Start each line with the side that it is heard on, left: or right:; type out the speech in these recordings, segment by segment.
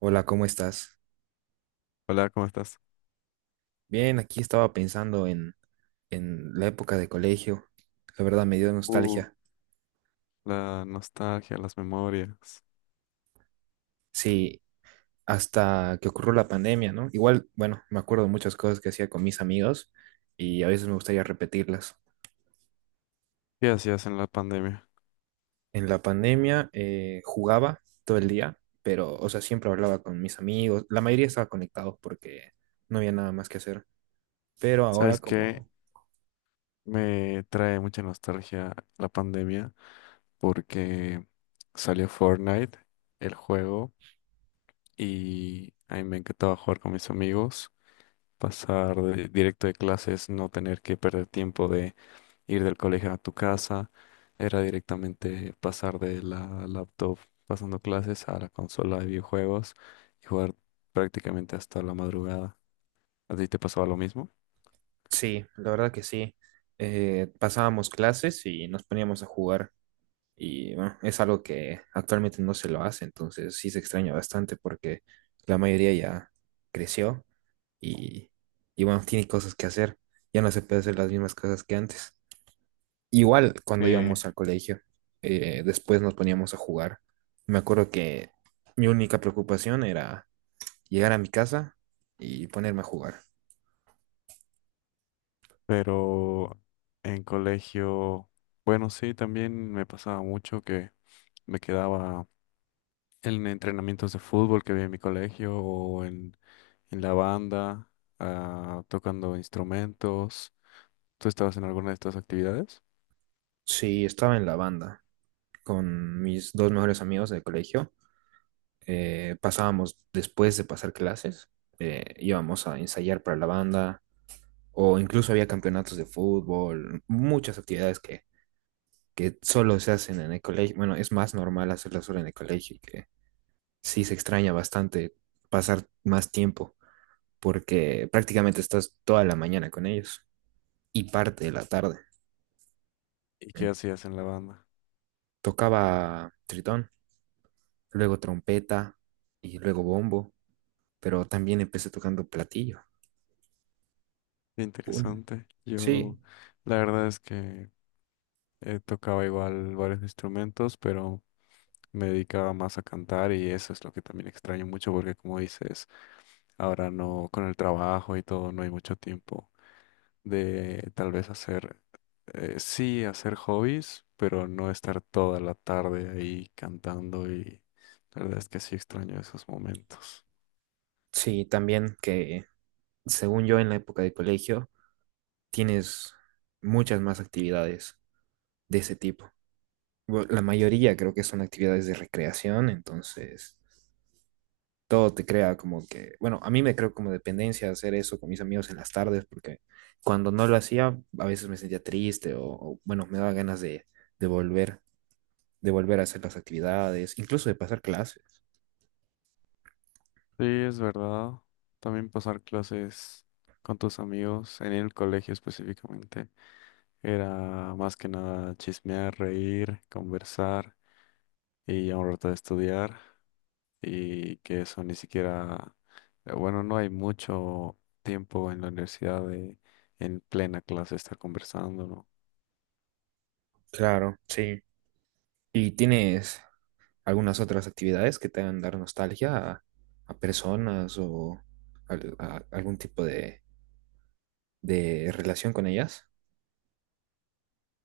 right: Hola, ¿cómo estás?
left: Hola, ¿cómo estás?
right: Bien, aquí estaba pensando en la época de colegio. La verdad me dio
left: Uh,
right: nostalgia.
left: la nostalgia, las memorias.
right: Sí, hasta que ocurrió la pandemia, ¿no? Igual, bueno, me acuerdo de muchas cosas que hacía con mis amigos y a veces me gustaría repetirlas.
left: ¿Qué hacías en la pandemia?
right: En la pandemia jugaba todo el día, pero, o sea, siempre hablaba con mis amigos. La mayoría estaba conectados porque no había nada más que hacer. Pero ahora
left: ¿Sabes qué?
right: como,
left: Me trae mucha nostalgia la pandemia porque salió Fortnite, el juego, y a mí me encantaba jugar con mis amigos, pasar directo de clases, no tener que perder tiempo ir del colegio a tu casa. Era directamente pasar de la laptop pasando clases a la consola de videojuegos y jugar prácticamente hasta la madrugada. ¿A ti te pasaba lo mismo?
right: sí, la verdad que sí. Pasábamos clases y nos poníamos a jugar. Y bueno, es algo que actualmente no se lo hace, entonces sí se extraña bastante porque la mayoría ya creció y, y bueno, tiene cosas que hacer. Ya no se puede hacer las mismas cosas que antes. Igual cuando
left: Sí,
right: íbamos al colegio, después nos poníamos a jugar. Me acuerdo que mi única preocupación era llegar a mi casa y ponerme a jugar.
left: pero en colegio, bueno, sí, también me pasaba mucho que me quedaba en entrenamientos de fútbol que había en mi colegio o en la banda, ah, tocando instrumentos. ¿Tú estabas en alguna de estas actividades?
right: Sí, estaba en la banda con mis dos mejores amigos del colegio pasábamos después de pasar clases, íbamos a ensayar para la banda o incluso había campeonatos de fútbol, muchas actividades que solo se hacen en el colegio. Bueno, es más normal hacerlas solo en el colegio y que sí se extraña bastante pasar más tiempo porque prácticamente estás toda la mañana con ellos y parte de la tarde.
left: ¿Y qué
right: En-
left: hacías en la banda?
right: Tocaba tritón, luego trompeta y luego bombo, pero también empecé tocando platillo. Un-
left: Interesante. Yo,
right: Sí,
left: la verdad es que tocaba igual varios instrumentos, pero me dedicaba más a cantar, y eso es lo que también extraño mucho porque, como dices, ahora no, con el trabajo y todo, no hay mucho tiempo de tal vez sí, hacer hobbies, pero no estar toda la tarde ahí cantando, y la verdad es que sí extraño esos momentos.
right: sí, también que según yo en la época de colegio tienes muchas más actividades de ese tipo. La mayoría creo que son actividades de recreación, entonces todo te crea como que, bueno, a mí me creo como dependencia hacer eso con mis amigos en las tardes, porque cuando no lo hacía a veces me sentía triste o, bueno, me daba ganas de volver, de volver a hacer las actividades, incluso de pasar clases.
left: Sí, es verdad. También pasar clases con tus amigos en el colegio específicamente era más que nada chismear, reír, conversar y a un rato de estudiar, y que eso ni siquiera, bueno, no hay mucho tiempo en la universidad de en plena clase estar conversando, ¿no?
right: Claro, sí. Y tienes algunas otras actividades que te hagan dar nostalgia a personas o a algún tipo de relación con ellas.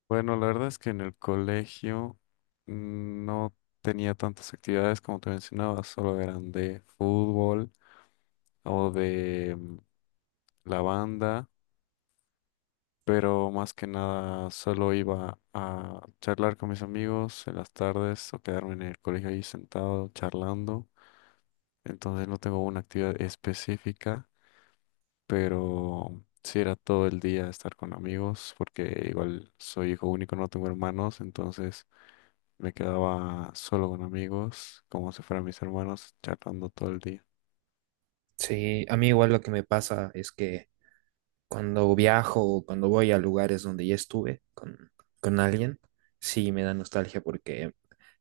left: Bueno, la verdad es que en el colegio, no tenía tantas actividades como te mencionaba, solo eran de fútbol o de la banda, pero más que nada solo iba a charlar con mis amigos en las tardes o quedarme en el colegio ahí sentado charlando. Entonces no tengo una actividad específica, pero sí era todo el día estar con amigos, porque igual soy hijo único, no tengo hermanos, entonces me quedaba solo con amigos, como si fueran mis hermanos, charlando todo el día.
right: Sí, a mí igual lo que me pasa es que cuando viajo o cuando voy a lugares donde ya estuve con alguien, sí me da nostalgia porque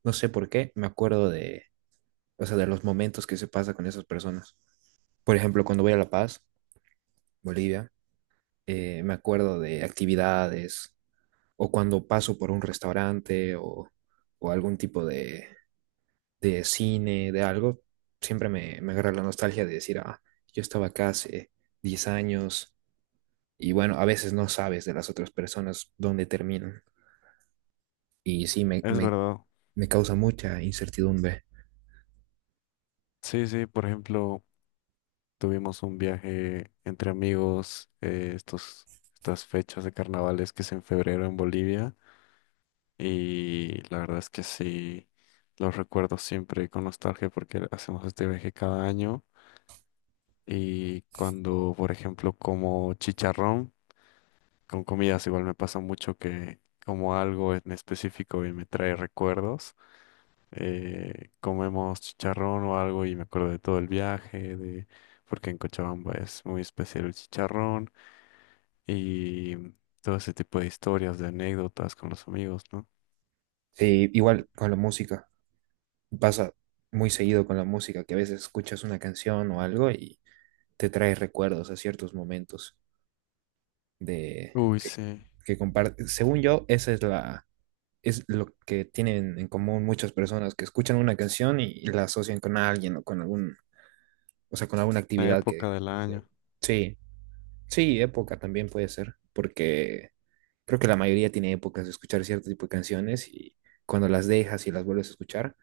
right: no sé por qué, me acuerdo de, o sea, de los momentos que se pasa con esas personas. Por ejemplo, cuando voy a La Paz, Bolivia, me acuerdo de actividades, o cuando paso por un restaurante o algún tipo de cine, de algo, siempre me agarra la nostalgia de decir, ah, yo estaba acá hace 10 años y bueno, a veces no sabes de las otras personas dónde terminan y sí,
left: Es verdad.
right: me causa mucha incertidumbre.
left: Sí, sí, por ejemplo. Tuvimos un viaje entre amigos, estos, estas fechas de carnavales que es en febrero en Bolivia, y la verdad es que sí, los recuerdo siempre con nostalgia porque hacemos este viaje cada año, y cuando, por ejemplo, como chicharrón con comidas. Igual me pasa mucho que como algo en específico y me trae recuerdos, comemos chicharrón o algo y me acuerdo de todo el viaje, de porque en Cochabamba es muy especial el chicharrón. Y todo ese tipo de historias, de anécdotas con los amigos, ¿no?
right: Sí, igual con la música, pasa muy seguido con la música, que a veces escuchas una canción o algo y te trae recuerdos a ciertos momentos de...
left: Uy,
right: que
left: sí,
right: que comparte, según yo, esa es es lo que tienen en común muchas personas que escuchan una canción y la asocian con alguien o con algún, o sea, con alguna
left: la
right: actividad
left: época del
right: que
left: año.
right: hicieron. Sí, sí, época también puede ser, porque creo que la mayoría tiene épocas de escuchar cierto tipo de canciones y cuando las dejas y las vuelves a escuchar,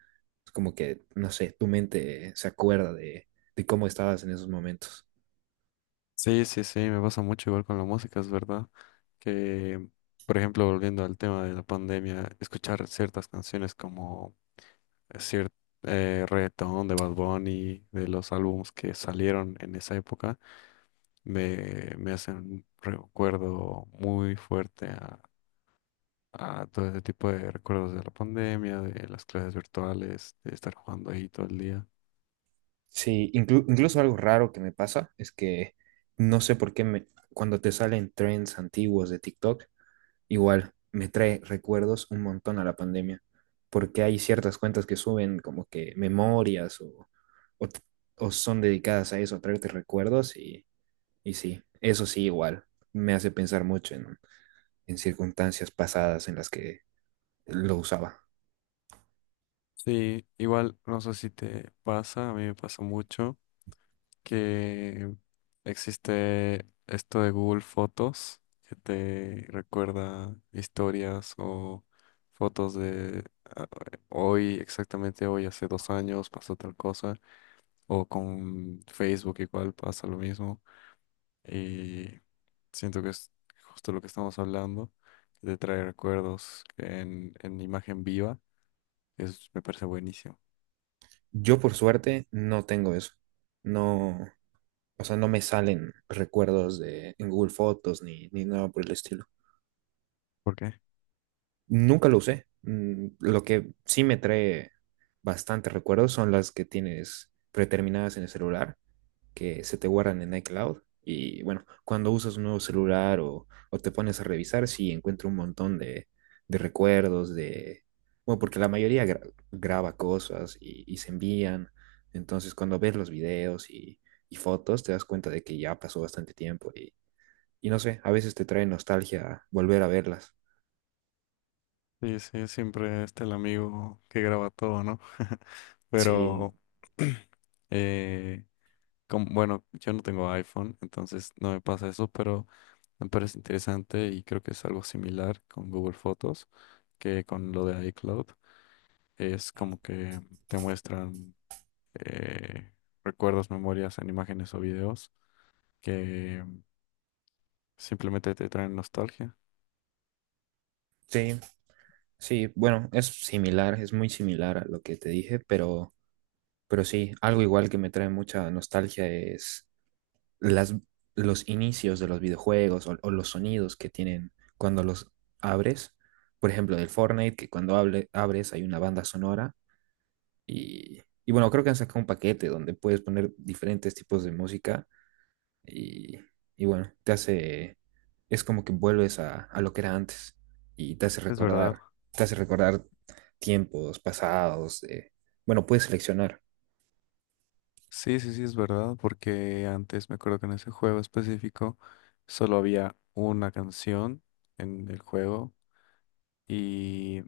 right: es como que, no sé, tu mente se acuerda de cómo estabas en esos momentos.
left: Sí, sí, sí, me pasa mucho igual con la música, es verdad. Que, por ejemplo, volviendo al tema de la pandemia, escuchar ciertas canciones como cierto reggaetón de Bad Bunny, de los álbumes que salieron en esa época, me hacen un recuerdo muy fuerte a todo ese tipo de recuerdos de la pandemia, de las clases virtuales, de estar jugando ahí todo el día.
right: Sí, incluso algo raro que me pasa es que no sé por qué cuando te salen trends antiguos de TikTok, igual, me trae recuerdos un montón a la pandemia, porque hay ciertas cuentas que suben como que memorias o, o, t- o son dedicadas a eso, a traerte recuerdos y sí, eso sí igual, me hace pensar mucho en circunstancias pasadas en las que lo usaba.
left: Sí, igual, no sé si te pasa, a mí me pasa mucho que existe esto de Google Fotos que te recuerda historias o fotos de ah, hoy, exactamente hoy, hace dos años pasó tal cosa, o con Facebook igual pasa lo mismo. Y siento que es justo lo que estamos hablando, de traer recuerdos en imagen viva. Eso me parece buenísimo.
right: Yo por suerte no tengo eso, no, o sea, no me salen recuerdos de, en Google Fotos ni nada por el estilo.
left: ¿Por qué?
right: Nunca lo usé. Mm, lo que sí me trae bastante recuerdos son las que tienes predeterminadas en el celular, que se te guardan en iCloud. Y bueno, cuando usas un nuevo celular o te pones a revisar, sí encuentro un montón de recuerdos, de... Bueno, porque la mayoría graba cosas y se envían. Entonces, cuando ves los videos y fotos, te das cuenta de que ya pasó bastante tiempo y no sé, a veces te trae nostalgia volver a verlas.
left: Sí, sí, siempre está el amigo que graba todo, ¿no?
right: Sí,
left: Pero, eh, bueno, yo no tengo iPhone, entonces no me pasa eso, pero me parece interesante, y creo que es algo similar con Google Fotos que con lo de iCloud. Es como que te muestran eh, recuerdos, memorias en imágenes o videos que simplemente te traen nostalgia.
right: sí. Sí, bueno, es similar, es muy similar a lo que te dije, pero sí, algo igual que me trae mucha nostalgia es las, los inicios de los videojuegos o los sonidos que tienen cuando los abres. Por ejemplo, del Fortnite, que cuando abres hay una banda sonora y bueno, creo que han sacado un paquete donde puedes poner diferentes tipos de música y, y bueno, te hace, es como que vuelves a lo que era antes y
left: Es verdad.
right: te hace recordar tiempos pasados. Bueno, puedes seleccionar.
left: Sí, sí, sí, es verdad, porque antes me acuerdo que en ese juego específico solo había una canción en el juego, y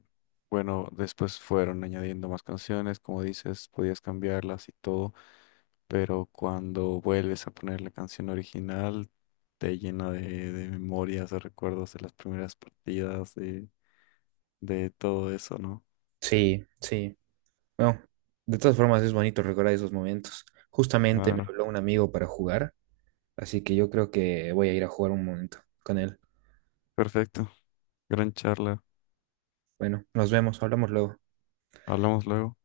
left: bueno, después fueron añadiendo más canciones, como dices, podías cambiarlas y todo, pero cuando vuelves a poner la canción original te llena de memorias, de recuerdos de las primeras partidas, de todo eso, ¿no?
right: Sí, sí. Bueno, de todas formas es bonito recordar esos momentos. Justamente me
left: Claro.
right: habló un amigo para jugar, así que yo creo que voy a ir a jugar un momento con él.
left: Perfecto. Gran charla.
right: Bueno, nos vemos, hablamos luego.
left: Hablamos luego.